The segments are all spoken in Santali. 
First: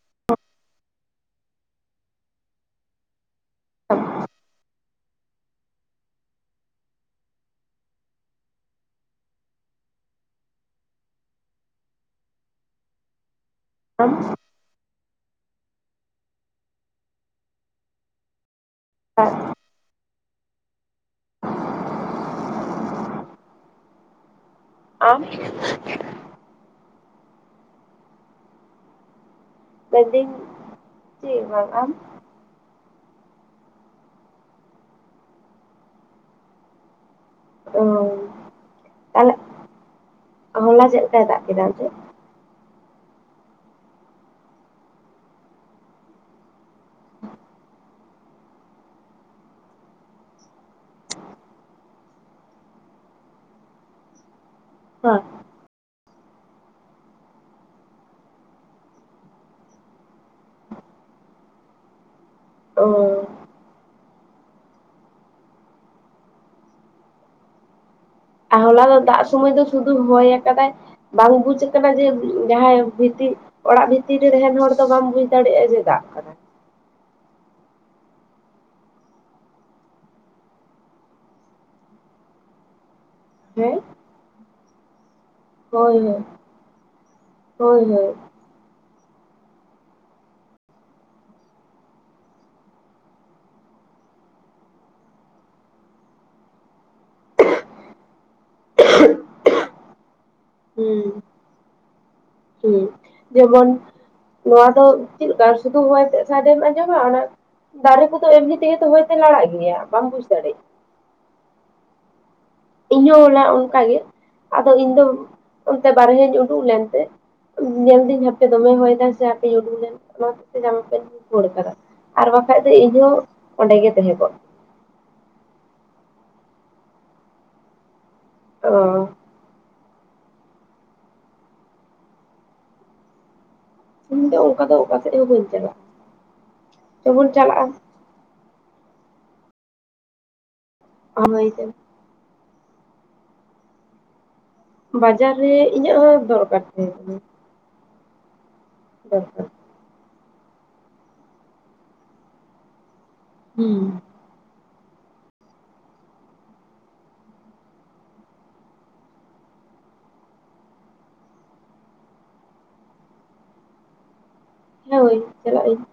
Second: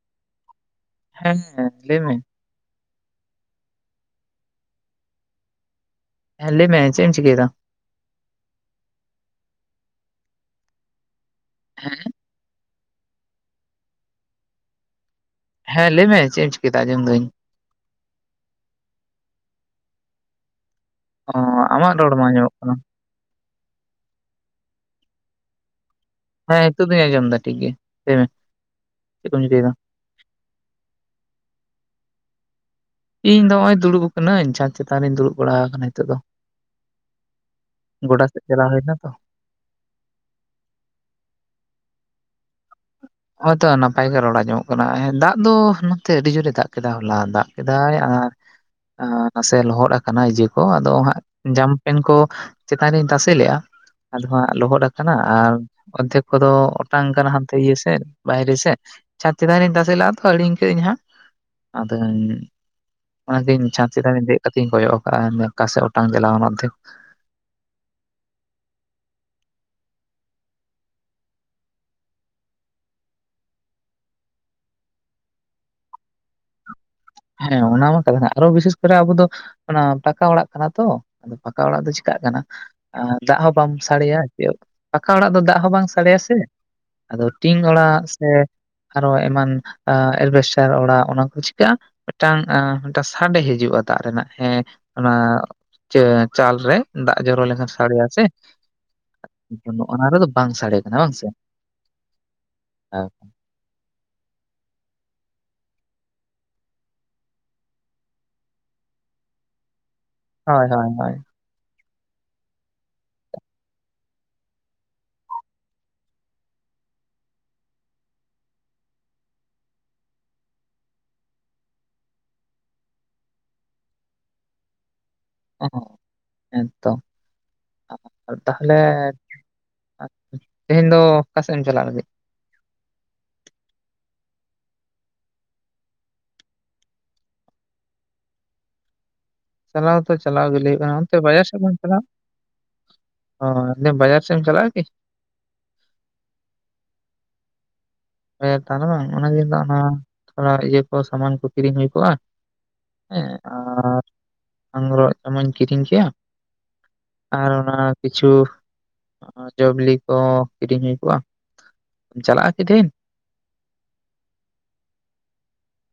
[inaudible] ᱦᱮᱸ ᱞᱟᱹᱭ ᱢᱮ, [inaudible] ᱦᱮᱸᱞᱮᱢᱮ ᱪᱮᱫ ᱮᱢ ᱪᱤᱠᱳᱭᱟ ᱫᱟ, ᱦᱮᱸ ᱟᱢ ᱦᱮᱸ ᱞᱟᱹᱢᱮ ᱪᱮᱫ ᱮᱢ ᱪᱤᱠᱟᱸᱭ ᱫᱟ ᱟᱡᱚᱢ ᱫᱟᱹᱧ, [unintelligible] ᱚ ᱟᱢᱟᱜ ᱨᱚᱲ ᱵᱟᱝ ᱟᱸᱡᱚᱢᱚᱜ ᱠᱟᱱᱟ᱾ ᱟᱢ ᱦᱮᱸ ᱱᱤᱛᱚᱜ ᱫᱩᱧ ᱟᱸᱡᱚᱢ ᱮᱟ ᱴᱷᱤᱠ ᱜᱮᱭᱟ ᱞᱟᱹᱭ ᱵᱤᱱ ᱪᱮᱫ ᱠᱚᱢ ᱪᱤᱠᱟᱹᱭᱮᱫᱟ, ᱞᱮᱭᱫᱤᱧ ᱪᱮᱫ ᱵᱟᱝ ᱟᱢ ᱤᱧ ᱫᱚ ᱱᱚᱜ ᱚᱭ ᱫᱩᱲᱩᱵ ᱟᱠᱟᱱᱟᱹᱧ ᱪᱫᱽ ᱪᱮᱛᱟᱱ ᱨᱤᱧ ᱫᱩᱲᱩᱵ ᱵᱟᱲᱟ ᱟᱠᱟᱱᱟ ᱱᱤᱛᱚᱜ ᱫᱚ, ᱚ ᱜᱚᱰᱟ ᱥᱮᱫ ᱪᱟᱞᱟᱣ ᱦᱩᱭ ᱞᱮᱱᱟ ᱛᱚ ᱛᱟᱦᱚᱞᱮ ᱦᱚᱞᱟ ᱪᱮᱫ ᱞᱮᱠᱟᱭ ᱫᱟᱜ ᱠᱮᱫᱟ ᱮᱱᱛᱮ? [inaudible] ᱦᱚᱜᱭᱛᱚ ᱱᱟᱯᱟᱭ ᱜᱮ ᱨᱚᱲᱟ ᱟᱡᱚᱢᱚᱜ ᱠᱟᱱᱟ ᱫᱟᱜ ᱫᱚ ᱱᱚᱛᱮ ᱟᱹᱰᱤ ᱡᱳᱨᱮ ᱫᱟᱜ ᱠᱮᱫᱟ ᱦᱚᱞᱟ ᱫᱟᱜ ᱠᱮᱫᱟᱭ ᱟᱨ ᱚ ᱱᱟᱥᱮ ᱞᱚᱦᱚᱫ ᱟᱠᱟᱱᱟ ᱤᱡᱮ ᱠᱚ ᱟᱫᱚ ᱦᱜ ᱡᱟᱢᱯᱮᱱ ᱠᱚ, ᱪᱮᱛᱟᱱ ᱨᱤᱧ ᱛᱟᱥᱮ ᱞᱮᱼᱟ ᱟᱫᱚ ᱦᱟᱸᱜ ᱞᱚᱦᱚᱫ ᱠᱟᱱᱟ ᱟᱨ ᱚᱨᱫᱷᱮᱠ ᱠᱚᱫᱚ ᱚᱴᱟᱝ ᱠᱟᱱᱟ, ᱭᱤᱭᱟᱹ ᱥᱮᱫ ᱵᱟᱭᱨᱮ ᱥᱮᱫ ᱪᱷᱟᱛ ᱪᱮᱛᱟᱱᱨᱤᱧ ᱛᱟᱥᱮ ᱞᱟᱜᱼᱟ ᱛᱚ ᱦᱲᱤᱧ ᱠᱟᱹᱫ ᱟᱹᱧ ᱦᱟᱸᱜ, ᱟᱫᱚ ᱚ ᱚᱱᱟᱛᱮᱧ ᱪᱷᱟᱸᱫᱪᱮᱛᱟᱱ ᱨᱮᱧ ᱫᱮᱡ ᱠᱟᱛᱮᱧ ᱠᱚᱭᱚᱜ ᱟᱠᱟᱜᱼᱟ ᱱᱚᱠᱟᱥᱮᱫ ᱚᱴᱟᱝ ᱪᱟᱞᱟᱣ ᱱᱟ ᱚᱨᱫᱷᱮᱠ ᱟᱨ ᱦᱚᱞᱟ ᱫᱚ ᱫᱟᱜ ᱥᱩᱚᱢᱚᱭ ᱫᱚ ᱥᱩᱫᱩ ᱦᱚᱭ ᱟᱠᱟᱫᱟᱭ, ᱵᱟᱝ ᱵᱩᱡ ᱟᱠᱟᱱᱟ ᱡᱮ ᱡᱟᱦᱟᱸᱭ ᱵᱷᱤᱛᱤ ᱚᱲᱟᱜ ᱵᱷᱤᱛᱤᱨ ᱨᱮ ᱛᱟᱦᱮᱱ ᱦᱚᱲ ᱫᱚ ᱵᱟᱢ ᱵᱩᱡ ᱫᱟᱲᱮᱭᱟᱜᱼᱟ ᱡᱮ ᱫᱟᱜ ᱠᱟᱱᱟ, ᱦᱮᱸ ᱚᱱᱟ ᱢᱟ ᱠᱟᱛᱷᱟ ᱟᱨᱚ ᱵᱤᱥᱮᱥ ᱠᱚᱨᱮ ᱟᱵᱚ ᱫᱚ ᱚᱱᱟ ᱯᱟᱟᱠᱟ ᱚᱲᱟᱜ ᱠᱟᱱᱟ ᱛᱚ ᱟᱫᱚ ᱯᱟᱠᱟ ᱚᱲᱟᱜ ᱫᱚ ᱪᱤᱠᱟᱜ ᱠᱟᱱᱟ ᱫᱟᱜ ᱦᱚᱸ ᱵᱟᱢ ᱦᱮᱸ ᱥᱟᱰᱮᱭᱟ ᱪ ᱯᱟᱠᱟ ᱚᱲᱟᱜ ᱫᱚ ᱫᱟᱜ᱾ ᱵᱟᱝ ᱦᱳᱭ ᱦᱳᱭ ᱥᱟᱰᱮᱭᱟ ᱥᱮ ᱟᱫᱚ ᱴᱤᱧ ᱦᱳᱭ ᱚᱲᱟᱜ ᱦᱳᱭ ᱥᱮ ᱟᱨᱚ ᱮᱢᱟᱱ ᱮᱞᱵᱮᱥᱴᱟᱨ ᱚᱲᱟᱜ ᱚᱱᱟ ᱠᱚ ᱪᱤᱠᱟᱹᱜᱼᱟ ᱢᱤᱫᱴᱟᱝ ᱢᱤᱫᱴᱟᱝ ᱥᱟᱰᱮ ᱦᱤᱡᱩᱜᱼᱟ ᱫᱟᱜ ᱨᱮᱱᱟᱜ ᱦᱮᱸ ᱚᱱᱟ ᱪᱟᱞ ᱨᱮ, ᱫᱟᱜ ᱡᱚᱨᱚ ᱞᱮᱱᱠᱷᱟᱱ ᱥᱟᱰᱮᱭᱟ ᱥᱮ, ᱱᱚᱜ ᱚᱱᱟ ᱨᱮᱫᱚ ᱵᱟᱝ ᱥᱟᱰᱮ ᱠᱟᱱᱟ ᱦᱩᱸ ᱵᱟᱝ ᱥᱮ ᱦᱩᱸ ᱡᱮᱢᱚᱱ ᱱᱚᱣᱟ ᱫᱚ ᱪᱮᱫ ᱠᱟ ᱥᱤᱫᱷᱩ ᱦᱚᱭ ᱛᱮᱫ ᱥᱟᱰᱮᱢ ᱟᱸᱡᱚᱢᱟ ᱚᱱᱟ ᱫᱟᱨᱮ ᱠᱚᱫᱚ ᱮᱢᱱᱤ ᱛᱮᱜᱮᱚ ᱦᱚᱳᱭ ᱞᱟᱲᱟᱜ ᱜᱮᱭᱟ ᱵᱟᱢ ᱵᱩ ᱫᱟᱲᱮᱭᱟᱜᱼᱟ, ᱦᱳᱭ ᱦᱳᱭ ᱦᱳᱭ ᱤᱧᱦ ᱚᱞᱟ ᱚᱱᱠᱟᱟᱜᱮ ᱟᱫᱚ ᱤᱧ ᱫᱚ ᱚᱱᱛᱮ ᱵᱟᱨᱦᱮᱧ ᱩᱰᱩᱠ ᱞᱮᱱᱛᱮ, ᱧᱮᱞ ᱫᱟᱹᱧ ᱦᱟᱯᱮ ᱫᱚᱢᱮ ᱦᱚᱭᱮᱫᱟ ᱥᱮ ᱦᱟᱯᱮ ᱩᱰᱩ ᱞᱮᱱ ᱚᱱᱟ ᱠᱷᱟᱹᱛᱤᱨ ᱟᱢ ᱯᱮᱧ ᱠᱚ ᱠᱷᱳᱲ ᱟᱠᱟᱫᱟ, ᱟᱨ ᱵᱟᱠᱷᱟᱡ ᱫᱚ ᱤᱢᱳ ᱚᱸᱰᱮ ᱜᱮ ᱛᱟᱦᱮᱸ ᱠᱚᱜ ᱚ ᱦᱮᱸᱛᱚ ᱛᱟᱦᱚᱞᱮ ᱟᱪᱪᱷᱟ ᱛᱮᱦᱮᱧ ᱫᱚ ᱚᱠᱟ ᱥᱮᱫ ᱮᱢ ᱪᱟᱞᱟᱜ ᱞᱟᱹᱜᱤᱫ? ᱤᱧ ᱫᱚ ᱚᱱᱠᱟ ᱫᱚ ᱚᱠᱟ ᱥᱮᱫ ᱦᱚᱸ ᱵᱟᱹᱧ ᱪᱟᱞᱟᱜᱼᱟ ᱪᱚ ᱵᱚᱱ ᱪᱟᱞᱟᱜᱼᱟ ᱪᱟᱞᱟᱣ ᱛᱚ ᱪᱟᱞᱟᱣ ᱜᱮ ᱞᱟᱹᱭ ᱦᱩᱭᱩᱜ ᱠᱟᱱᱟ ᱚᱱᱛᱮ ᱵᱟᱡᱟᱨ ᱦᱳᱭ ᱥᱮᱫ ᱵᱚᱱ ᱪᱟᱞᱟᱜᱟ, ᱚ ᱵᱟᱡᱟᱨ ᱥᱮᱫ ᱮᱢ ᱪᱟᱞᱟᱜᱼᱟ ᱠᱤ? ᱵᱟᱡᱟᱨ ᱨᱮ ᱤᱧᱟᱹᱜ ᱦᱚᱸ ᱫᱚᱨᱠᱟᱨ ᱛᱟᱦᱮᱸ ᱠᱟᱱᱟ, ᱦᱮᱛᱟᱨ ᱵᱟᱝ ᱚᱱᱟ ᱫᱚᱨᱠᱟᱨ ᱫᱤᱱ ᱫᱚ ᱚᱱᱟ ᱛᱷᱚᱲᱟ ᱤᱭᱟᱹ ᱠᱚ ᱥᱟᱢᱟᱱ ᱠᱚ ᱠᱤᱨᱤᱧ ᱦᱩᱭ ᱠᱚᱜᱼᱟ, ᱦᱮᱸ ᱟᱨ ᱦᱩᱸ ᱟᱝᱨᱚᱜ ᱡᱚᱢᱟᱧ ᱠᱤᱨᱤᱧ ᱠᱮᱭᱟ᱾ ᱟᱨ ᱚᱱᱟ ᱠᱤᱪᱷᱩ ᱡᱚᱵᱤᱞᱤ ᱠᱚ ᱠᱤᱨᱤᱧ ᱦᱩᱭ ᱠᱚᱜᱼᱟ ᱪᱟᱞᱟᱜᱼᱟ ᱠᱤ ᱛᱤᱦᱤᱱ? ᱤᱧ ᱫᱚ ᱵᱟᱹᱧ ᱪᱟᱞᱟᱜ ᱟᱹᱧ᱾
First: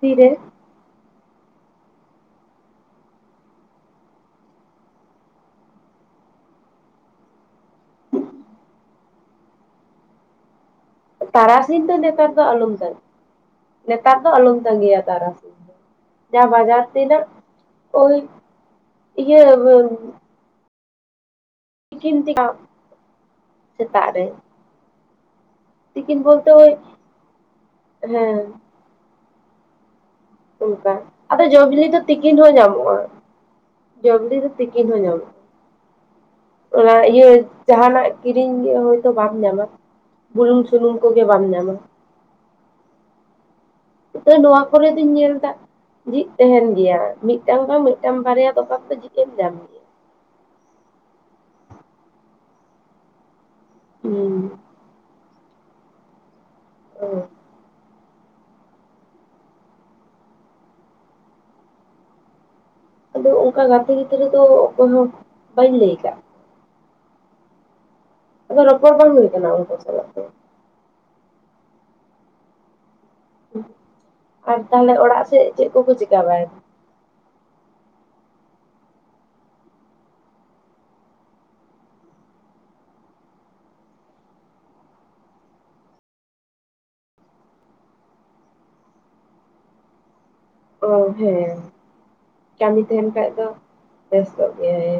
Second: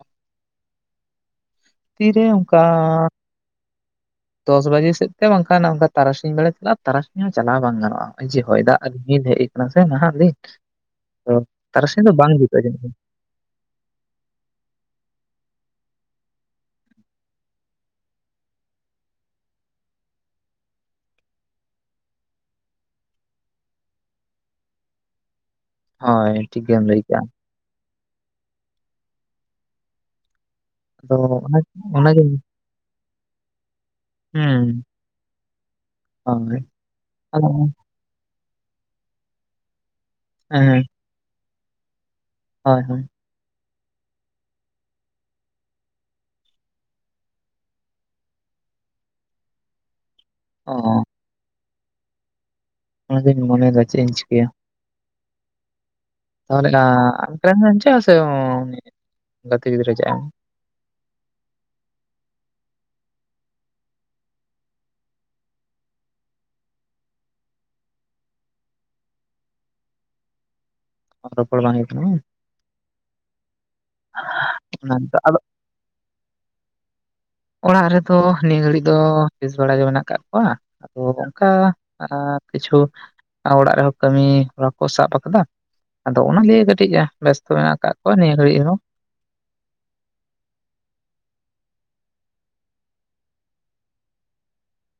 ᱛᱤᱨᱮ? ᱛᱤᱨᱮ ᱚᱝᱠᱟ ᱫᱚᱥ ᱵᱟᱡᱮ ᱥᱮᱫ ᱛᱮ ᱵᱟᱝᱠᱷᱟᱱ ᱚᱱᱠᱟ ᱛᱟᱨᱟᱥᱤᱧ ᱵᱮᱲᱟ [unintelligible] ᱛᱟᱨᱟᱥᱤᱧ ᱦᱚᱸ ᱪᱟᱞᱟᱣ ᱵᱟᱝ ᱜᱟᱱᱚᱜᱼᱟ᱾ ᱦᱚᱭᱼᱚᱜ ᱡᱮ ᱦᱚᱭ ᱫᱟᱜ ᱨᱤᱢᱤᱞ ᱦᱮᱡ ᱠᱟᱱᱟ ᱥᱮ ᱱᱟᱦᱟᱜ ᱫᱤᱱ᱾ ᱛᱚ ᱛᱟᱨᱟᱥᱤᱧ ᱫᱚ ᱱᱮᱛᱟᱨ ᱵᱟᱝ ᱫᱚ ᱡᱩᱛᱩᱜᱼᱟ ᱟᱞᱚᱢ ᱡᱟᱹᱱᱤᱡ ᱛᱟᱞᱟᱜᱼᱟ᱾ ᱱᱮᱛᱟᱨ ᱫᱚ ᱟᱞᱚᱢ ᱛᱟᱸᱜᱤᱭᱟ ᱛᱟᱨᱟᱥᱤᱧ ᱫᱚ᱾ ᱡᱟᱦᱟᱸ ᱵᱟᱡᱟᱨ ᱨᱮᱱᱟᱜ ᱳᱭ ᱤᱭᱟᱹ [unintelligible] ᱥᱮᱛᱟᱜ ᱨᱮ᱾ ᱠᱷᱟᱱ᱾ ᱛᱤᱠᱤᱱ ᱦᱳᱭ ᱵᱚᱞᱛᱮ ᱴᱷᱤᱠ ᱳᱭ ᱜᱮᱢ ᱞᱟᱹᱭ ᱠᱮᱜᱼᱟ ᱦᱮᱸ᱾ ᱚᱱᱠᱟ ᱟᱫᱚ ᱚᱱᱟ ᱡᱚᱵᱤᱞᱤ ᱫᱚ ᱚᱱᱟᱜᱤᱧ ᱛᱤᱠᱤᱱ ᱨᱮᱦᱚᱸ ᱧᱟᱢᱚᱜᱼᱟ ᱡᱚᱢ ᱧᱩ ᱫᱚ ᱦᱩᱸ ᱛᱤᱠᱤᱱ ᱦᱚᱸ ᱧᱟᱢᱚᱜᱼᱟ ᱦᱳᱭ ᱚᱱᱟ ᱤᱭᱟᱹ ᱟᱫᱚ ᱡᱟᱦᱟᱱᱟᱜ ᱠᱤᱨᱤᱧ ᱜᱮ ᱦᱳᱭᱛᱚ ᱵᱟᱢ ᱧᱟᱢᱟ ᱵᱩᱞᱩᱝ ᱦᱮᱸ ᱥᱩᱱᱩᱢ ᱠᱚᱜᱮ ᱵᱟᱢ ᱧᱟᱢᱟ, ᱦᱳᱭ ᱦᱳᱭ ᱛᱟᱹᱣ ᱱᱚᱣᱟ ᱠᱚᱨᱮ ᱫᱩᱧ ᱧᱮᱞ ᱫᱟ᱾ ᱡᱷᱤᱡ ᱛᱟᱦᱮᱱ ᱜᱮᱭᱟ ᱾ ᱢᱤᱫᱴᱟᱝ ᱵᱟᱝ ᱢᱤᱫᱴᱟᱝ ᱵᱟᱨᱭᱟ ᱫᱚᱠᱟᱱ ᱫᱚ ᱡᱷᱤᱡ ᱮᱢ ᱧᱟᱢ ᱜᱮ᱾ ᱚᱻ ᱚᱱᱟ ᱫᱚᱧ ᱢᱚᱱᱮᱭ ᱫᱟ ᱪᱮᱜ ᱤᱧ ᱪᱤᱠᱟᱹᱭᱟ᱾ ᱦᱩᱸ ᱛᱟᱦᱚᱞᱮ [inaudible] ᱜᱟᱛᱮ ᱜᱤᱫᱽᱨᱟᱹ ᱪᱮᱫᱼᱟ ᱟᱫᱚ ᱚᱱᱠᱟ ᱜᱟᱛᱮ ᱜᱤᱫᱽᱨᱟᱹ ᱫᱚ ᱚᱠᱚᱭ ᱦᱚᱸ ᱵᱟᱹᱧ ᱞᱟᱹᱭ ᱠᱟᱜ ᱟᱫᱚ ᱨᱚᱯᱚᱲ ᱵᱟᱝ ᱦᱳᱭ ᱠᱟᱱᱟ ᱩᱝᱠᱩ ᱥᱟᱞᱟᱜ ᱫᱚ᱾ ᱨᱚᱯᱚᱲ ᱵᱟᱝ ᱦᱳᱭ ᱠᱟᱱᱟ ᱵᱟᱝ᱾ ᱟᱨ ᱛᱟᱦᱚᱞᱮ ᱚᱱᱟ ᱚᱲᱟᱜ ᱟᱫᱚ ᱥᱮᱜ ᱪᱮᱜ ᱠᱚᱠᱚ ᱪᱤᱠᱟ ᱵᱟᱭ ᱚᱲᱟᱜ ᱨᱮᱫᱚ ᱱᱤᱭᱟᱹ ᱜᱷᱟᱹᱲᱤᱡ ᱫᱚ, ᱵᱮᱥ ᱵᱟᱲᱟ ᱜᱮ ᱢᱮᱱᱟᱜ ᱠᱟᱜ ᱠᱚᱣᱟ᱾ ᱟᱫᱚ ᱚᱱᱠᱟ ᱠᱤᱪᱷᱩ ᱚᱲᱟᱜ ᱨᱮᱦᱚᱸ ᱠᱟᱹᱢᱤ ᱦᱚᱨᱟ ᱠᱚ ᱥᱟᱵ ᱟᱠᱟᱫᱟ᱾ ᱟᱫᱚ ᱚᱱᱟ ᱞᱤᱭᱮ ᱠᱟᱹᱴᱤᱡ ᱵᱮᱥᱛᱚ ᱢᱮᱱᱟᱜ ᱟᱠᱟᱫ ᱠᱚᱣᱟ ᱱᱤᱭᱟᱹ ᱜᱷᱟᱹᱲᱤᱡ ᱦᱚᱸ ᱚ ᱦᱮᱸ ᱠᱟᱹᱢᱤ ᱛᱟᱦᱮᱱ ᱠᱷᱟᱡ ᱫᱚ ᱵᱮᱥᱛᱚᱜ ᱜᱮᱭᱟᱭ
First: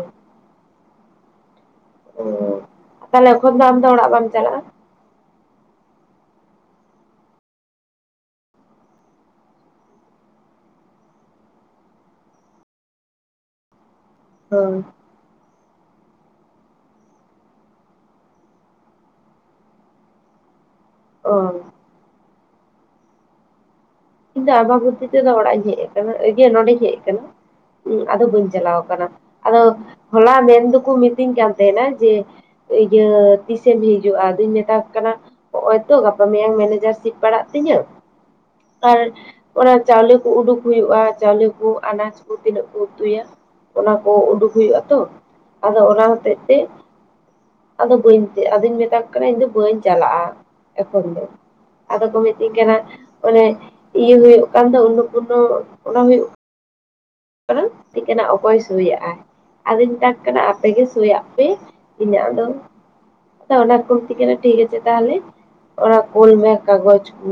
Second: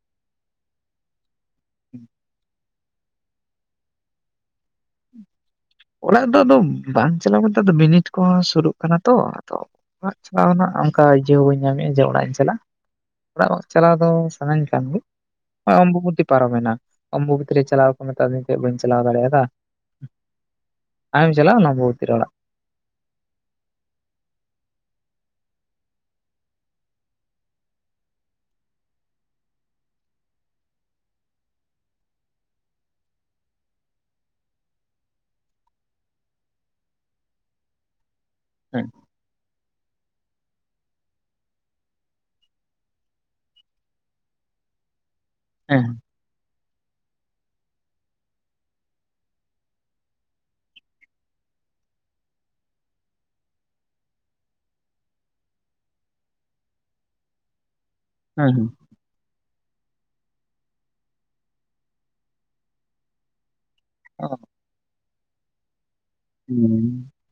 ᱛᱟᱦᱚᱞᱮ ᱮᱠᱷᱚᱱ ᱫᱚ ᱟᱢ ᱫᱚ ᱚᱲᱟᱜ ᱵᱟᱢ ᱪᱟᱞᱟᱜᱼᱟ᱾ ᱚᱲᱟᱜ ᱫᱚ ᱟᱫᱚ ᱵᱟᱝ ᱪᱟᱞᱟᱣ ᱵᱚᱞᱛᱮ ᱵᱤᱱᱤᱴ ᱠᱚᱦᱚᱸ ᱥᱩᱨᱩᱜ ᱠᱟᱱᱟ ᱛᱚ ᱟᱫᱚ ᱚᱲᱟᱜ ᱪᱟᱞᱟᱣ ᱨᱮᱱᱟᱜ ᱚᱱᱠᱟ ᱤᱭᱟᱹ ᱦᱚᱸ ᱵᱟᱹᱧ ᱧᱟᱢᱮᱫᱼᱟ ᱡᱮ ᱚᱲᱟᱜ ᱤᱧ ᱪᱟᱞᱟᱜᱼᱟ ᱚᱲᱟᱜ ᱚ ᱪᱟᱞᱟᱣ ᱫᱚ ᱥᱟᱱᱟᱧ ᱦᱳᱭ᱾ ᱠᱟᱱ ᱜᱮ ᱚᱢᱵᱚᱵᱚᱛᱤ ᱯᱟᱨᱚᱢᱮᱱᱟ ᱚᱢᱵᱚᱵᱩᱛᱤ ᱨᱮ ᱪᱟᱞᱟᱣ ᱠᱚ ᱢᱮᱛᱟᱫᱤᱧ ᱛᱟᱸᱦᱮᱫ ᱵᱟᱹᱧ ᱪᱟᱞᱟᱣ ᱫᱟᱲᱮᱭᱟᱫᱟ ᱟᱢᱮᱢ ᱚ ᱪᱟᱞᱟᱣ ᱞᱮᱱᱟ ᱚᱢᱵᱚᱵᱩᱛᱤ ᱨᱮ ᱚᱲᱟᱜ ᱤᱧ ᱫᱚ ᱟᱢᱵᱟᱵᱩᱛᱤ ᱛᱮᱫᱚ ᱚᱲᱟᱜ ᱤᱧ ᱦᱮᱡ ᱟᱠᱟᱱᱟ ᱤᱣᱟᱹ ᱱᱚᱸᱰᱮᱧ ᱦᱮᱡ ᱟᱠᱟᱱᱟ᱾ ᱟᱫᱚ ᱵᱟᱹᱧ ᱪᱟᱞᱟᱣ ᱠᱟᱱᱟ᱾ ᱟᱫᱚ ᱦᱚᱞᱟ ᱢᱮᱱ ᱫᱚᱠᱚ ᱢᱤᱛᱟᱹᱧ ᱠᱟᱱ ᱛᱟᱦᱮᱸᱱᱟ ᱡᱮ ᱤᱭᱟᱹ ᱛᱤᱥᱮᱢ ᱦᱤᱡᱩᱜᱼᱟ ᱟᱫᱚᱧ ᱢᱮᱛᱟᱠᱚ ᱠᱟᱱᱟ ᱱᱚᱜ ᱚᱚᱭ ᱛᱚ ᱜᱟᱯᱟ ᱢᱮᱭᱟᱝ ᱢᱮᱱᱮᱡᱟᱨ ᱥᱤᱴ ᱯᱟᱲᱟᱜ ᱛᱤᱧᱟᱹ ᱦᱮᱸ ᱟᱨ ᱚᱱᱟ ᱪᱟᱣᱞᱮ ᱠᱚ ᱩᱰᱩᱠ ᱦᱩᱭᱩᱜᱼᱟ ᱪᱟᱣᱞᱮ ᱠᱚ ᱟᱱᱟᱡ ᱠᱚ ᱛᱤᱱᱟᱹᱜ ᱠᱩ ᱩᱛᱩᱭᱟ ᱚᱱᱟ ᱠᱚ ᱩᱰᱩᱠ ᱦᱩᱭᱩᱜ ᱟᱛᱚ ᱟᱫᱚ ᱦᱮᱸ ᱚᱱᱟ ᱦᱚᱛᱮᱜ ᱛᱮ ᱟᱫᱚ ᱵᱟᱹᱧ ᱟᱫᱚᱧ ᱢᱮᱛᱟᱠᱚ ᱠᱟᱱᱟ ᱤᱧ ᱫᱚ ᱵᱟᱹᱧ ᱪᱟᱞᱟᱜᱼᱟ ᱮᱠᱷᱚᱱ ᱫᱚ᱾ ᱟᱫᱚ ᱠᱚ ᱢᱤᱛᱟᱹᱧ ᱠᱟᱱᱟ ᱚᱱᱮ ᱤᱭᱟᱹ ᱦᱩᱭᱩᱜ ᱠᱟᱱ ᱫᱚ ᱩᱱᱱᱚᱯᱩᱱᱱᱚ ᱚᱱᱟ ᱦᱩᱭᱩᱜ ᱢᱤᱛᱟᱹᱧ ᱠᱟᱱᱟ ᱚᱠᱚᱭ ᱦᱮᱸ ᱥᱩᱭ ᱟᱜᱼᱟᱭ ᱟᱫᱚᱧ ᱢᱮᱛᱟ ᱠᱚ ᱠᱟᱱᱟ ᱟᱯᱮᱜ ᱜᱮ ᱥᱳᱭᱟᱜ ᱯᱮ ᱤᱧᱟᱹᱜ ᱫᱚ᱾ ᱚᱱᱟ ᱠᱚ ᱢᱤᱛᱟᱹᱧ ᱦᱮᱸ ᱠᱟᱱᱟ ᱴᱷᱤᱠ ᱟᱪᱮ ᱛᱟᱦᱚᱞᱮ ᱚᱱᱟ ᱠᱳᱞ ᱢᱮ ᱦᱮᱸ ᱠᱟᱜᱡᱽ ᱠᱚ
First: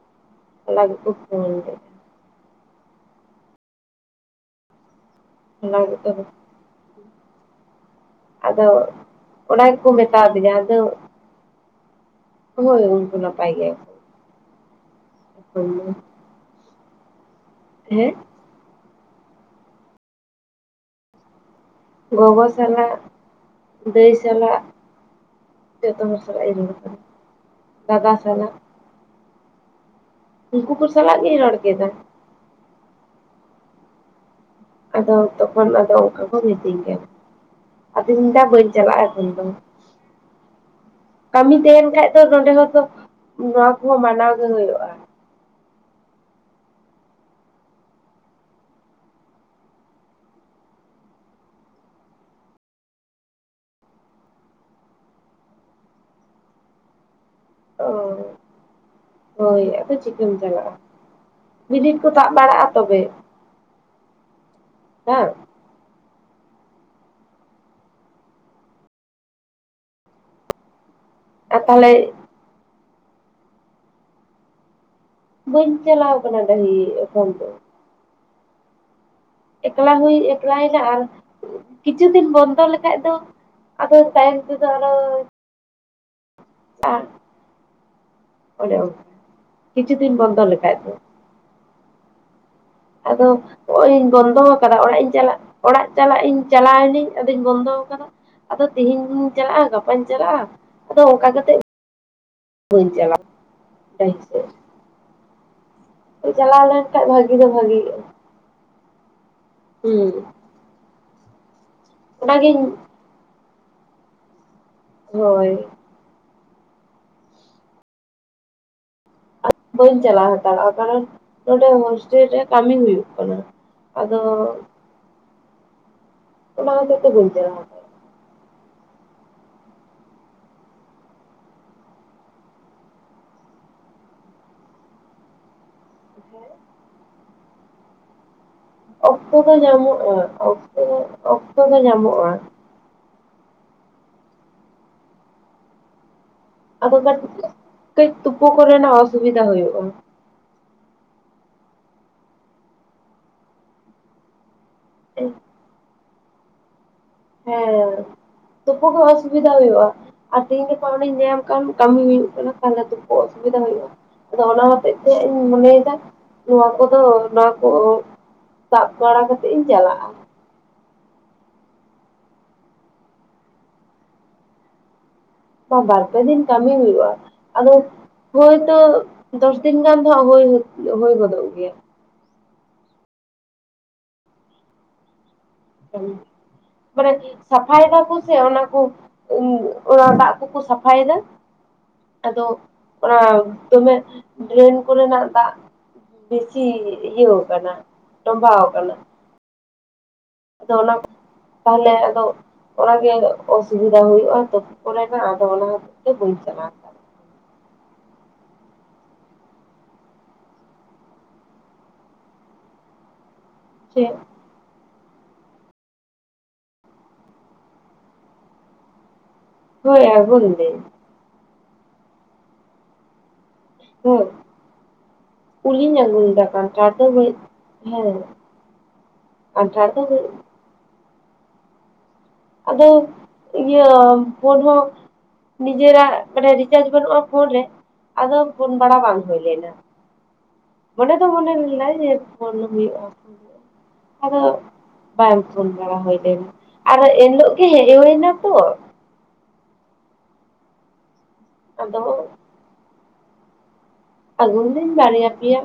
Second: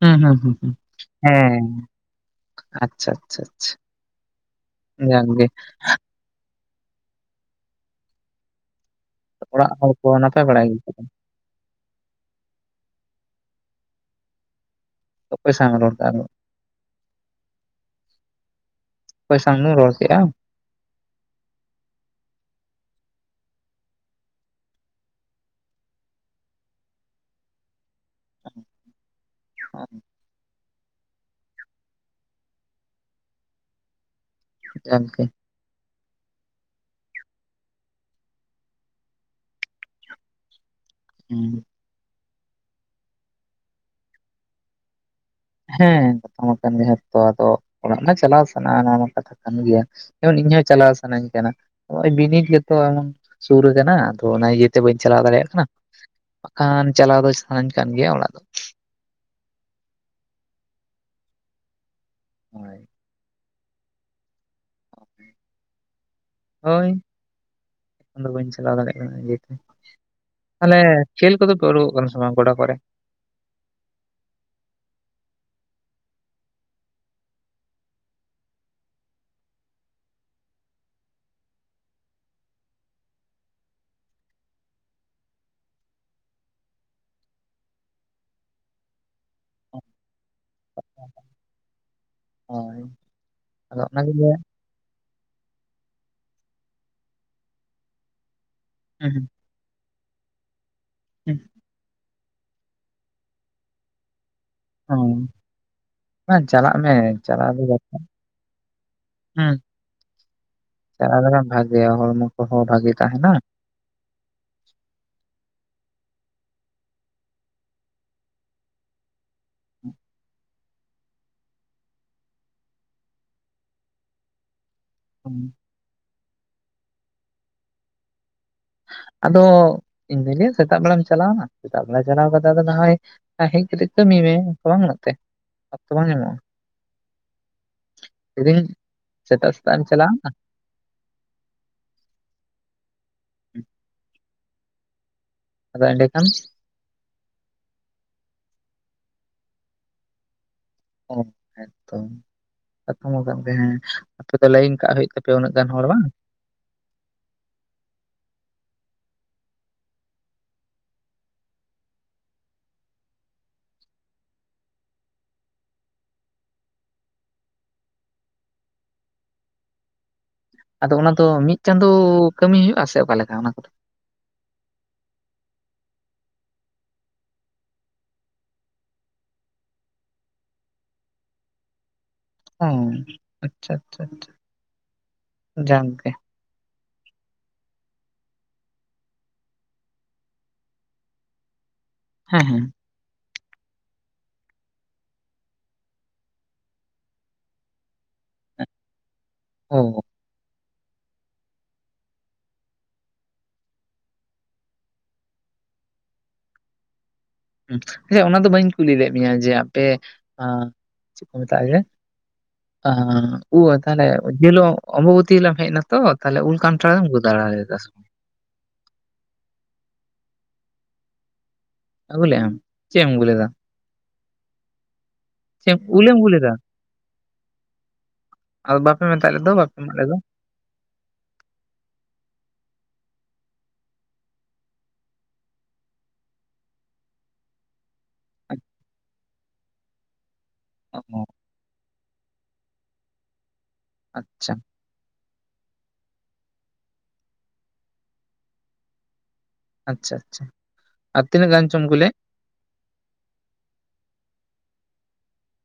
ᱦᱩᱸ ᱦᱩᱸ ᱦᱩᱸ ᱦᱩᱸ ᱦᱚᱞᱟ ᱜᱮᱠᱚ ᱦᱮᱻ ᱯᱷᱳᱱ ᱞᱮᱫᱟ ᱟᱪᱪᱷᱟ ᱟᱪᱪᱷᱟ ᱟᱪᱪᱷᱟ᱾ ᱡᱚᱜ ᱜᱮ ᱚᱱᱟᱜᱮ ᱛᱚᱵᱮ ᱟᱫᱚ ᱚᱱᱟ ᱚᱲᱟᱜ ᱜᱮᱠᱚ ᱦᱚᱲ ᱠᱚ ᱢᱮᱛᱟᱣ ᱱᱟᱯᱟᱭ ᱫᱤᱧᱟ ᱵᱟᱲᱟ ᱟᱫᱚ ᱜᱮᱭᱟ ᱠᱚ? ᱦᱳᱭ ᱩᱱᱠᱩ ᱱᱟᱯᱟᱭ ᱜᱮ ᱚᱠᱚᱭ ᱥᱟᱣ ᱨᱚᱲ ᱫᱟ ᱟᱨᱦᱚ ᱦᱮᱸ ᱚᱠᱚᱭ ᱥᱟᱢ ᱨᱚᱲ ᱠᱮᱫᱼᱟᱢ ᱜᱚᱜᱚ ᱥᱟᱞᱟᱜ ᱫᱟᱹᱭ ᱥᱟᱞᱟᱜ ᱡᱚᱛᱚ ᱦᱚᱲ ᱥᱟᱞᱟᱜ ᱤᱫᱤ ᱟᱠᱟᱱᱟ ᱫᱟᱫᱟ ᱥᱟᱞᱟᱜ [unintelligible] ᱩᱱᱠᱩ ᱠᱚ ᱥᱟᱞᱟᱜ ᱜᱤᱧ ᱨᱚᱲ ᱠᱮᱫᱟ᱾ ᱡᱟᱠ ᱟᱫᱚ ᱜᱮ ᱛᱚᱠᱷᱚᱱ ᱟᱫᱚ ᱚᱱᱠᱟ ᱠᱚ ᱢᱤᱛᱟᱹᱧ ᱠᱟᱱᱟ ᱟᱫᱚ ᱢᱮᱱᱫᱟ ᱵᱟᱹᱧ ᱪᱟᱞᱟᱜᱼᱟ ᱮᱠᱷᱚᱱ ᱫᱚ ᱠᱟᱹᱢᱤ ᱦᱩᱸ ᱛᱟᱦᱮᱱ ᱠᱷᱟᱡ ᱫᱚ ᱱᱚᱸᱰᱮ ᱦᱚᱸᱛᱚ ᱱᱚᱣᱟ ᱠᱚᱦᱚᱸ ᱢᱟᱱᱟᱣ ᱜᱮ ᱦᱩᱭᱩᱜᱼᱟ᱾ ᱦᱮᱸ ᱠᱟᱛᱷᱟ ᱠᱟᱱ ᱜᱮᱛᱚ ᱟᱫᱚ ᱚᱲᱟᱜ ᱢᱟ ᱪᱟᱞᱟᱣ ᱥᱟᱱᱟ ᱚᱱᱟ ᱢᱟ ᱠᱟᱛᱷᱟ ᱠᱟᱱ ᱜᱮᱭᱟ᱾ [unintelligible] ᱤᱧ ᱦᱚᱸ ᱪᱟᱞᱟᱣ ᱥᱟᱱᱟᱧ ᱠᱟᱱᱟ ᱾ᱱᱚᱜ-ᱚᱭ ᱵᱤᱱᱤᱰ ᱜᱮᱛᱚ ᱥᱩᱨ ᱠᱟᱱᱟ ᱟᱫᱚ ᱚᱱᱟ ᱤᱭᱟᱹᱛᱮ ᱵᱟᱹᱧ ᱪᱟᱞᱟᱣ ᱫᱟᱲᱮᱭᱟᱜ ᱠᱟᱱᱟ ᱵᱟᱠᱷᱟᱱ ᱪᱟᱞᱟᱣ ᱫᱚ ᱥᱟᱱᱟᱧ ᱚ ᱠᱟᱱ ᱜᱮᱭᱟ ᱚᱱᱟ ᱫᱚ ᱦᱳᱭ ᱟᱫᱚ ᱪᱤᱠᱟᱹᱢ ᱪᱟᱞᱟᱜᱼᱟ᱾ᱵᱤᱱᱤᱰ ᱠᱚ ᱛᱟᱵ ᱵᱟᱲᱟᱜᱼᱟ ᱦᱳᱭ ᱛᱚᱵᱮ ᱦᱮᱸ ᱦᱳᱭ ᱮᱠᱷᱚᱱ ᱫᱚ ᱵᱟᱹᱧ ᱪᱟᱞᱟᱣ ᱫᱟᱲᱮᱜ ᱠᱟᱱᱟ ᱤᱭᱟᱹᱛᱮ ᱛᱟᱞᱮ ᱠᱷᱮᱞ ᱠᱚᱫᱚ ᱟᱨ ᱯᱮ ᱛᱟᱦᱚᱞᱮ ᱳᱰᱳᱠᱚᱜ ᱠᱟᱱᱟ ᱥᱮ ᱵᱟᱝ ᱜᱚᱰᱟ ᱠᱚᱨᱮ? ᱵᱟᱹᱧ ᱪᱟᱞᱟᱣ ᱠᱟᱱᱟ ᱰᱟᱹᱦᱤ ᱮᱠᱷᱚᱱ ᱫᱚ᱾ ᱮᱠᱞᱟ ᱦᱩᱭ ᱮᱠᱞᱮᱱᱟ ᱟᱨ ᱠᱤᱪᱷᱩ ᱫᱤᱱ ᱵᱚᱱᱫᱚ ᱞᱮᱠᱷᱟᱡ ᱫᱚ ᱟᱫᱚ ᱛᱟᱭᱚᱢ ᱛᱮᱫᱚ ᱟᱨᱚ ᱚᱱᱮ ᱠᱤᱪᱷᱩ ᱫᱤᱱ ᱵᱚᱱᱫᱚ ᱞᱮᱠᱷᱟᱡ ᱫᱚ ᱦᱳᱭ ᱟᱫᱚ ᱟᱫᱚ ᱱᱚᱜᱼᱚᱭ ᱚᱱᱟᱜᱮ ᱵᱚᱱᱫᱚ ᱚᱲᱟᱜ ᱤᱧ ᱪᱟᱞᱟᱜ ᱚᱲᱟᱜ ᱪᱟᱞᱟᱜ ᱤᱧ ᱪᱟᱞᱟᱣᱱᱟᱹᱧ ᱟᱫᱚᱧ ᱵᱚᱱᱫᱚ ᱟᱠᱟᱫᱟ ᱟᱫᱚ ᱛᱮᱦᱤᱧ ᱦᱮᱸ ᱦᱩᱸ ᱪᱟᱞᱟᱜᱼᱟ ᱜᱟᱯᱟᱧ ᱪᱟᱞᱟᱜᱼᱟ ᱟᱫᱚ ᱚᱱᱠᱟ ᱦᱩᱸ ᱠᱟᱛᱮ ᱵᱟᱧ ᱪᱟᱞᱟᱜ [unintelligible] ᱦᱳᱭ ᱪᱟᱞᱟᱜ ᱢᱮ ᱞᱮᱱᱠᱷᱟᱡ ᱵᱷᱟᱜᱤ ᱫᱚ ᱪᱟᱞᱟᱣ ᱫᱚᱷᱟ ᱦᱮᱸ ᱦᱮᱸ ᱪᱟᱞᱟᱣ ᱞᱮᱠᱷᱟᱱ ᱵᱷᱟᱜᱮᱭᱟ ᱦᱚᱲᱢᱚ ᱚᱱᱟᱜᱤᱧ ᱠᱚᱦᱚᱸ ᱵᱷᱟᱜᱮ ᱛᱟᱦᱮᱸᱱᱟ᱾ ᱦᱳᱭᱻ᱾ ᱵᱟᱹᱧ ᱪᱟᱞᱟᱣ ᱦᱟᱛᱟᱲᱚᱜᱼᱟ ᱠᱟᱨᱚᱱ, ᱱᱚᱰᱮ ᱦᱳᱥᱴᱮᱞ ᱨᱮ ᱠᱟᱹᱢᱤ ᱦᱩᱭᱩᱜ ᱠᱟᱱᱟ ᱾ ᱟᱫᱚ ᱦᱩᱸ [unintelligible] ᱚᱱᱟ ᱦᱚᱛᱮ ᱛᱮ ᱵᱟᱹᱧ ᱪᱟᱞᱟᱣ-ᱟ᱾ ᱟᱫᱚ ᱤᱧ ᱫᱟᱹᱧ ᱞᱟᱹᱭᱟ ᱥᱮᱛᱟᱜ ᱵᱮᱲᱟᱢ ᱪᱟᱞᱟᱣᱱᱟ ᱥᱮᱛᱟᱜ ᱵᱮᱲᱟᱢ ᱪᱟᱞᱟᱣ ᱱᱟ, ᱥᱮᱛᱟᱜ ᱵᱮᱲᱟ ᱪᱟᱞᱟᱣ ᱠᱟᱛᱮ ᱟᱫᱚ ᱱᱟ ᱦᱚᱭ ᱟᱨ ᱦᱮᱡ ᱠᱟᱛᱮᱫ ᱠᱟᱹᱢᱤ ᱢᱮ ᱚᱱᱠᱟ ᱵᱟᱝ ᱜᱟᱱᱚᱜ ᱛᱮ, ᱚᱠᱛᱚ ᱵᱟᱝ ᱧᱟᱢᱚᱜᱼᱟ? ᱞᱟᱹᱭᱫᱟᱹᱧ ᱚᱠᱛᱚ ᱥᱮᱛᱟᱜ ᱫᱚ ᱥᱮᱛᱟᱜ ᱮᱢ ᱧᱟᱢᱚᱜᱼᱟ, ᱪᱟᱞᱟᱣᱱᱟ ᱚᱠᱛᱚ ᱚᱠᱛᱚ ᱫᱚ ᱧᱟᱢᱚᱜᱼᱟ, ᱟᱫᱚ ᱮᱸᱰᱮᱠᱷᱟᱱ ᱟᱫᱚ ᱠᱷᱟᱱ ᱠᱟᱹᱡ ᱛᱩᱯᱩ ᱠᱚᱨᱮᱱᱟᱜ ᱚᱥᱩᱵᱤᱫᱟ ᱦᱩᱭᱩᱜᱼᱟ᱾ ᱚ ᱦᱮᱸᱛᱚ ᱠᱟᱛᱷᱟ ᱢᱟ ᱠᱟᱱ ᱜᱮ ᱦᱮᱸ ᱟᱯᱮ ᱫᱚ ᱞᱟᱭᱤᱱ ᱠᱟᱜ ᱦᱩᱭᱩᱜ ᱛᱟᱯᱮ ᱦᱮᱸ ᱩᱱᱟᱹ ᱜᱟᱱ ᱦᱚᱲ ᱵᱟᱝ? ᱦᱮᱸ ᱛᱩᱯᱩ ᱠᱚ ᱚᱥᱩᱵᱤᱫᱟ ᱦᱩᱭᱩᱜᱼᱟ᱾ ᱟᱨ ᱛᱤᱦᱤᱧ ᱜᱟᱯᱟ ᱚᱸᱱᱮᱧ ᱧᱟᱹᱭᱟᱢ ᱠᱟᱱ ᱠᱟᱹᱢᱤ ᱦᱩᱭᱩᱜ ᱠᱟᱱᱟ ᱛᱟᱦᱚᱞᱮ ᱛᱩᱯᱩ ᱚᱥᱩᱵᱤᱫᱟ ᱦᱩᱭᱩᱜᱼᱟ᱾ ᱟᱫᱚ ᱚᱱᱟ ᱦᱚᱛᱮᱡ ᱛᱮ ᱤᱧ ᱢᱚᱱᱮᱭᱮᱫᱟ ᱱᱚᱣᱟ ᱠᱚᱫᱚ ᱱᱚᱣᱟ ᱠᱚ ᱥᱟᱵ ᱵᱟᱲᱟ ᱠᱟᱛᱮᱜ ᱤᱧ ᱪᱟᱞᱟᱜᱼᱟ᱾ ᱟᱫᱚ ᱚᱱᱟ ᱫᱚ ᱢᱤᱫ ᱪᱟᱸᱫᱚᱳ ᱠᱟᱹᱢᱤ ᱦᱩᱭᱩᱜᱼᱟ, ᱥᱮ ᱚᱠᱟ ᱞᱮᱠᱟ ᱚᱱᱟ ᱠᱚᱫᱚ? ᱵᱟᱨᱯᱮ ᱫᱤᱱ ᱠᱟᱹᱢᱤ ᱦᱩᱭᱩᱜᱼᱟ ᱟᱫᱚ ᱦᱳᱭᱛᱚ ᱫᱚᱥᱫᱤᱱ ᱜᱟᱱ ᱫᱚ ᱦᱟᱸᱜ ᱦᱩᱭ ᱜᱚᱫᱚᱜ ᱜᱮᱭᱟ᱾ ᱚ ᱟᱪᱪᱷᱟᱻ ᱟᱪᱪᱷᱟᱻ ᱟᱪᱪᱷᱟᱻ᱾ ᱢᱟᱱᱮ ᱥᱟᱯᱷᱟᱭ ᱫᱟᱠᱚ ᱥᱮ ᱚᱱᱟ ᱠᱚ ᱚᱱᱟ ᱫᱟᱜ ᱠᱚᱠᱚ ᱥᱟᱯᱷᱟᱭ ᱫᱟ ᱟᱫᱚ ᱦᱮᱸ ᱦᱮᱸ ᱚᱱᱟ ᱫᱚᱢᱮ ᱰᱨᱮᱱ ᱠᱚᱨᱮᱱᱟᱜ ᱫᱟᱜ ᱵᱮᱥᱤ ᱤᱭᱟᱹ ᱠᱟᱱᱟ ᱛᱚᱵᱟᱣ ᱠᱟᱱᱟ᱾ ᱳᱻ᱾ ᱟᱫᱚ ᱚᱱᱟ, ᱛᱟᱦᱚᱞᱮ ᱟᱫᱚ ᱚᱱᱟᱜ ᱜᱮ ᱚᱥᱩᱵᱤᱫᱟ ᱦᱩᱭᱩᱜᱼᱟ᱾ ᱛᱳᱯᱳ ᱠᱚᱨᱮᱱᱟ ᱟᱫᱚ ᱚᱱᱟ ᱦᱚᱛᱮᱡ ᱛᱮ ᱵᱟᱹᱧ ᱪᱟᱞᱟᱜᱼᱟ᱾ ᱟᱪᱪᱷᱟ ᱚᱱᱟ ᱫᱚ ᱵᱟᱹᱧ ᱠᱩᱞᱤ ᱞᱮᱜ ᱢᱮᱭᱟ ᱡᱮ ᱟᱯᱮ, ᱪᱮᱫ ᱠᱚ ᱢᱮᱛᱟᱜᱼᱟ ᱡᱮ [unintelligible] ᱩᱹ ᱥᱮ ᱛᱟᱦᱚᱞᱮ ᱡᱮ ᱦᱤᱞᱳᱜ ᱟᱢᱵᱚᱵᱚᱛᱤ ᱦᱤᱞᱳᱜ ᱮᱡ ᱱᱟᱛᱚ ᱛᱟᱦᱞᱮ ᱩᱞ ᱠᱟᱱᱴᱷᱟᱲ ᱫᱚᱢ ᱟᱹᱜᱩ ᱫᱟᱨᱟ ᱞᱮᱫᱟ ᱥᱮ ᱵᱟᱝ? ᱦᱳᱭ ᱟᱹᱜᱩ ᱞᱤᱫᱟᱹᱧ᱾ ᱟᱹᱜᱩ ᱞᱮᱟᱢ ᱪᱮᱫ ᱮᱢ ᱟᱹᱜᱩ ᱞᱮᱫᱟ? ᱦᱳᱭ ᱪᱮᱫ ᱩᱞᱤᱧ ᱩᱞ ᱮᱢ ᱩᱞᱮᱢ ᱟᱹᱜᱩ ᱟᱹᱜᱩᱞᱮᱫᱟ ᱞᱮᱫᱟ ᱠᱟᱱᱴᱟᱲ ᱫᱚ ᱵᱟᱹᱧ ᱦᱮᱸ ᱟᱫᱚ ᱵᱟᱯᱮ ᱢᱮᱛᱟᱜ ᱞᱮᱫᱚ ᱵᱟᱯᱮ ᱠᱟᱱᱴᱟᱲ ᱮᱢᱟᱜ ᱫᱚ ᱞᱮᱫᱚ? ᱟᱫᱚ ᱤᱭᱟᱹ ᱯᱷᱳᱱ ᱦᱚᱸ ᱱᱤᱡᱮᱨᱟᱜ ᱢᱟᱱᱮ ᱨᱤᱪᱟᱨᱡ ᱵᱟᱹᱱᱩᱜᱼᱟ ᱯᱷᱳᱱ ᱨᱮ, ᱟᱫᱚ ᱯᱷᱳᱱ ᱵᱟᱲᱟ ᱵᱟᱝ ᱦᱳᱭ ᱞᱮᱱᱟ᱾ ᱢᱚᱱᱮ ᱫᱚ ᱚ ᱦᱩᱭᱞᱮᱱᱟ ᱯᱷᱳᱱ ᱟᱢ ᱦᱳᱭᱯᱜᱼᱟ, ᱟᱫᱚ ᱟᱪᱪᱷᱟ ᱵᱟᱝ ᱯᱷᱳᱱ ᱵᱟᱲᱟ ᱦᱳᱭ ᱞᱮᱱᱟ ᱟᱨ ᱮᱱᱦᱤᱞᱳᱜ ᱜᱮ ᱦᱮᱡ ᱦᱳᱭ ᱱᱟᱛᱚ ᱟᱪᱪᱷᱟ ᱟᱪᱪᱷᱟ ᱟᱨ ᱛᱤᱱᱟᱹᱜ ᱜᱟᱱ ᱪᱚᱢ ᱟᱜᱩ ᱟᱫᱚ ᱞᱮᱜ ᱟᱹᱜᱩᱱ ᱞᱤᱫᱟᱹᱧ ᱵᱟᱨᱭᱟ ᱯᱮᱭᱟ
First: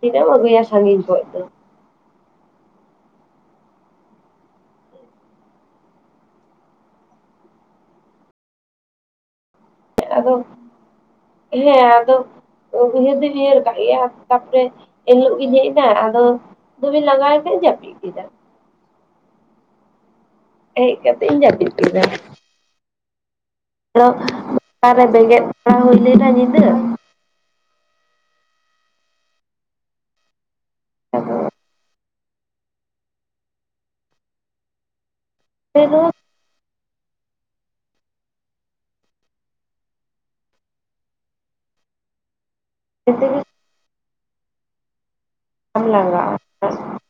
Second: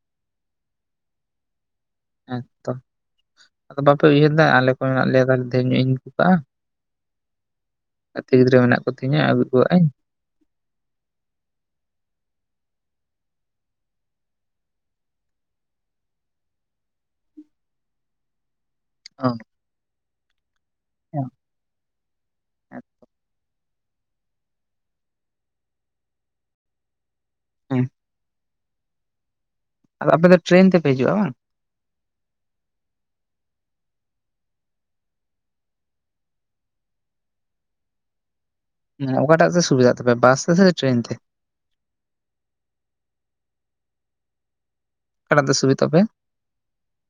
ᱛᱤᱱᱟᱹᱜ ᱮᱢ ᱟᱹᱜᱩᱭᱟ ᱥᱟᱺᱜᱤᱧ ᱠᱷᱚᱡ ᱫᱚ᱾ ᱮᱻᱛᱚ᱾ ᱟᱫᱚ ᱵᱟᱯᱮ ᱩᱭᱦᱟᱹᱨ ᱫᱟ, ᱟᱞᱮ ᱠᱚ ᱢᱮᱱᱟᱜ ᱞᱮᱭᱟ ᱰᱷᱮᱨ ᱧᱚᱜ ᱤᱧ ᱟᱹᱜᱩ ᱠᱟᱜᱼᱟ᱾ ᱜᱟᱛᱮ ᱜᱤᱫᱽᱨᱟᱹ ᱢᱮᱱᱟᱜ ᱠᱚᱛᱤᱧᱟᱹ ᱟᱹᱜᱩ ᱠᱟᱜᱼᱤᱧ᱾ ᱟᱫᱚ ᱦᱮᱸ ᱟᱫᱚ ᱩᱭᱦᱟᱹᱨ ᱫᱩᱧ ᱩᱭᱦᱟᱹᱨ ᱠᱟᱜ ᱜᱮᱭᱟ ᱛᱟᱯᱚᱨᱮ ᱮᱱᱦᱤᱞᱳᱜ ᱜᱤᱧ ᱦᱮᱡ ᱱᱟ ᱟᱫᱚ ᱫᱚᱢᱤᱧ ᱞᱟᱜᱟᱭ ᱱᱟ ᱡᱟᱹᱯᱤᱫ ᱠᱮᱫᱟ᱾ ᱚ ᱦᱮᱡ ᱠᱟᱛᱮᱜ ᱤᱧ ᱡᱟᱹᱯᱤᱫ ᱠᱮᱫᱟ ᱟᱨᱚ [unintelligible] ᱨᱮ ᱵᱮᱸᱜᱮᱫ ᱦᱩᱭ ᱵᱟᱲᱟ ᱞᱮᱱᱟ ᱧᱤᱫᱟᱹ ᱦᱩᱸ ᱟᱫᱚ ᱟᱯᱮ ᱫᱚ ᱴᱨᱮᱱ ᱛᱮᱯᱮ ᱦᱤᱡᱩᱜᱼᱟ ᱵᱟᱝ ᱟᱫᱚ ᱛᱟᱹᱭ ᱨᱮᱦᱚᱸ ᱚᱠᱟᱴᱟᱜ ᱛᱮ ᱥᱩᱵᱤᱫᱷᱟᱜ ᱛᱟᱯᱮ, ᱵᱟᱥ ᱛᱮᱥᱮ ᱴᱨᱮᱱ ᱛᱮ ᱡᱷᱚᱛᱚ ᱜᱮ ᱚᱠᱟᱴᱟᱜ ᱛᱮ ᱥᱩᱵᱤᱫᱷᱟᱜ ᱵᱟᱢ ᱛᱟᱯᱮ [inaudible]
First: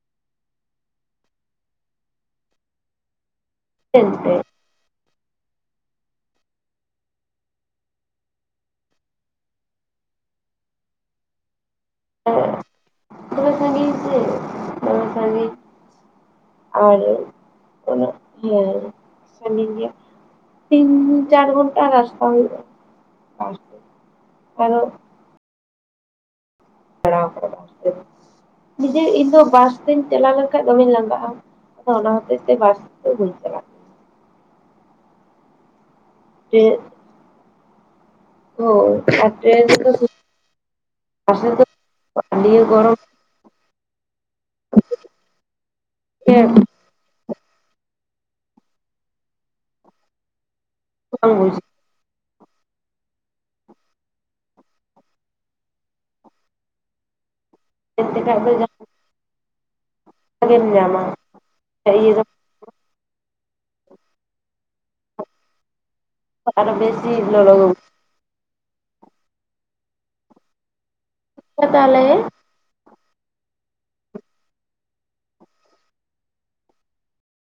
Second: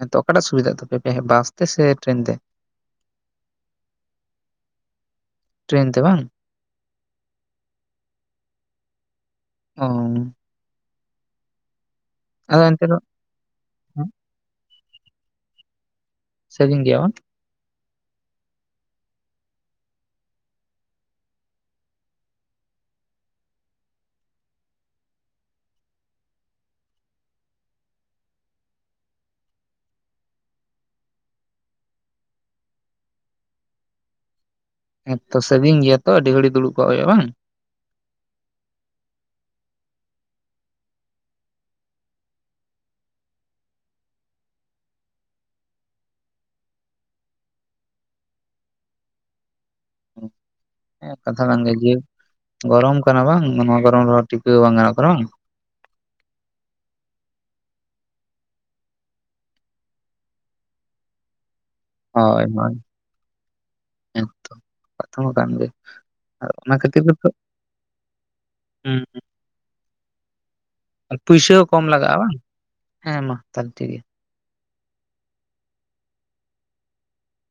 ᱦᱮᱸ ᱛᱚ ᱚᱠᱟᱴᱟᱜ ᱥᱩᱵᱤᱫᱷᱟᱜ ᱛᱟᱯᱮ ᱯᱮ ᱵᱟᱥ ᱛᱮ ᱥᱮ ᱴᱨᱮᱱ ᱛᱮ ᱴᱨᱮᱱ ᱛᱮ ᱴᱨᱮᱱ ᱛᱮ ᱵᱟᱝ ᱚ ᱟᱫᱚ ᱮᱱᱛᱮ ᱨᱮᱦᱚᱸ ᱫᱚᱢᱮ ᱥᱟᱺᱜᱤᱧ ᱥᱮ ᱫᱚᱢᱮ ᱥᱟᱺᱜᱤᱧ ᱥᱟᱺᱜᱤᱧ ᱜᱮᱭᱟ ᱟᱨ ᱵᱟᱝ ᱩᱱᱟᱹᱜ, ᱦᱮᱸ ᱥᱟᱺᱜᱤᱧ ᱜᱮᱭᱟ ᱛᱤᱱ ᱪᱟᱨ ᱜᱷᱚᱱᱴᱟ ᱨᱟᱥᱛᱟ ᱦᱳᱭᱳᱜ-ᱟ [unintelligible] ᱟᱨᱚ [unintelligible] ᱱᱤᱡᱮ ᱤᱧᱫᱚ ᱵᱟᱥ ᱛᱤᱧ ᱪᱟᱞᱟᱣ ᱞᱮᱱᱠᱟᱱ ᱫᱚᱢᱮᱧ ᱞᱟᱸᱜᱟᱜᱼᱟ ᱚᱱᱟ ᱦᱚᱛᱮᱡ ᱛᱮ ᱵᱟᱥ ᱛᱮᱫᱚ ᱵᱟᱹᱧ ᱪᱟᱞᱟᱜ-ᱟ ᱦᱮᱸᱛᱚ ᱥᱟᱺᱜᱤᱧ ᱜᱮᱭᱟ ᱛᱚ ᱟᱹᱰᱤ ᱜᱷᱟᱲᱤ ᱫᱩᱲᱩᱵ ᱴᱨᱮᱱ ᱠᱚᱜ ᱦᱩᱭᱩᱜᱼᱟ ᱵᱟᱝ ᱦᱳᱭ, ᱴᱨᱮᱱ ᱛᱮᱫᱚ [unintelligible] ᱟᱰᱤ ᱜᱚᱨᱚᱢ ᱜᱮ ᱦᱮᱸ ᱵᱟᱝ ᱠᱟᱛᱷᱟ ᱠᱟᱱ ᱵᱩᱡᱷᱟᱹᱜᱼᱟ ᱜᱮ ᱡᱮ ᱜᱚᱨᱚᱢ ᱠᱟᱱᱟ ᱵᱟᱝ ᱱᱚᱣᱟ ᱜᱚᱨᱚᱢ ᱨᱮᱦᱚᱸ ᱴᱤᱠᱟᱹᱣ ᱵᱟᱝ ᱜᱟᱱᱚᱜ ᱠᱟᱱᱟ ᱵᱟᱝ ᱪᱮᱫ ᱞᱮᱠᱟᱭ ᱩᱫᱜᱟᱹᱨ ᱫᱟ ᱚᱠᱟ ᱨᱮᱢ ᱧᱟᱢᱟ ᱤᱭᱟᱹ ᱫᱚ ᱦᱳᱭ ᱦᱳᱭ ᱦᱮᱸ ᱛᱚ ᱠᱟᱛᱷᱟᱢᱟ ᱠᱟᱱ ᱜᱮ ᱟᱫᱚ ᱟᱨᱚ ᱚᱱᱟ ᱠᱷᱟᱹᱛᱤᱨ ᱵᱮᱥᱤ ᱜᱮᱛᱚ ᱞᱚᱞᱚ ᱜᱮ ᱦᱩᱸ ᱦᱩᱸ ᱟᱨ ᱯᱩᱭᱥᱟᱹ ᱦᱚᱸ ᱵᱩᱡᱷᱟᱹᱜᱼᱟ ᱠᱚᱢ ᱞᱟᱜᱟᱜᱼᱟ ᱛᱟᱦᱚᱞᱮ ᱵᱟᱝ ᱦᱮᱸ ᱢᱟ ᱛᱟᱦᱚᱞᱮ ᱴᱷᱤᱠ ᱜᱤᱭᱟ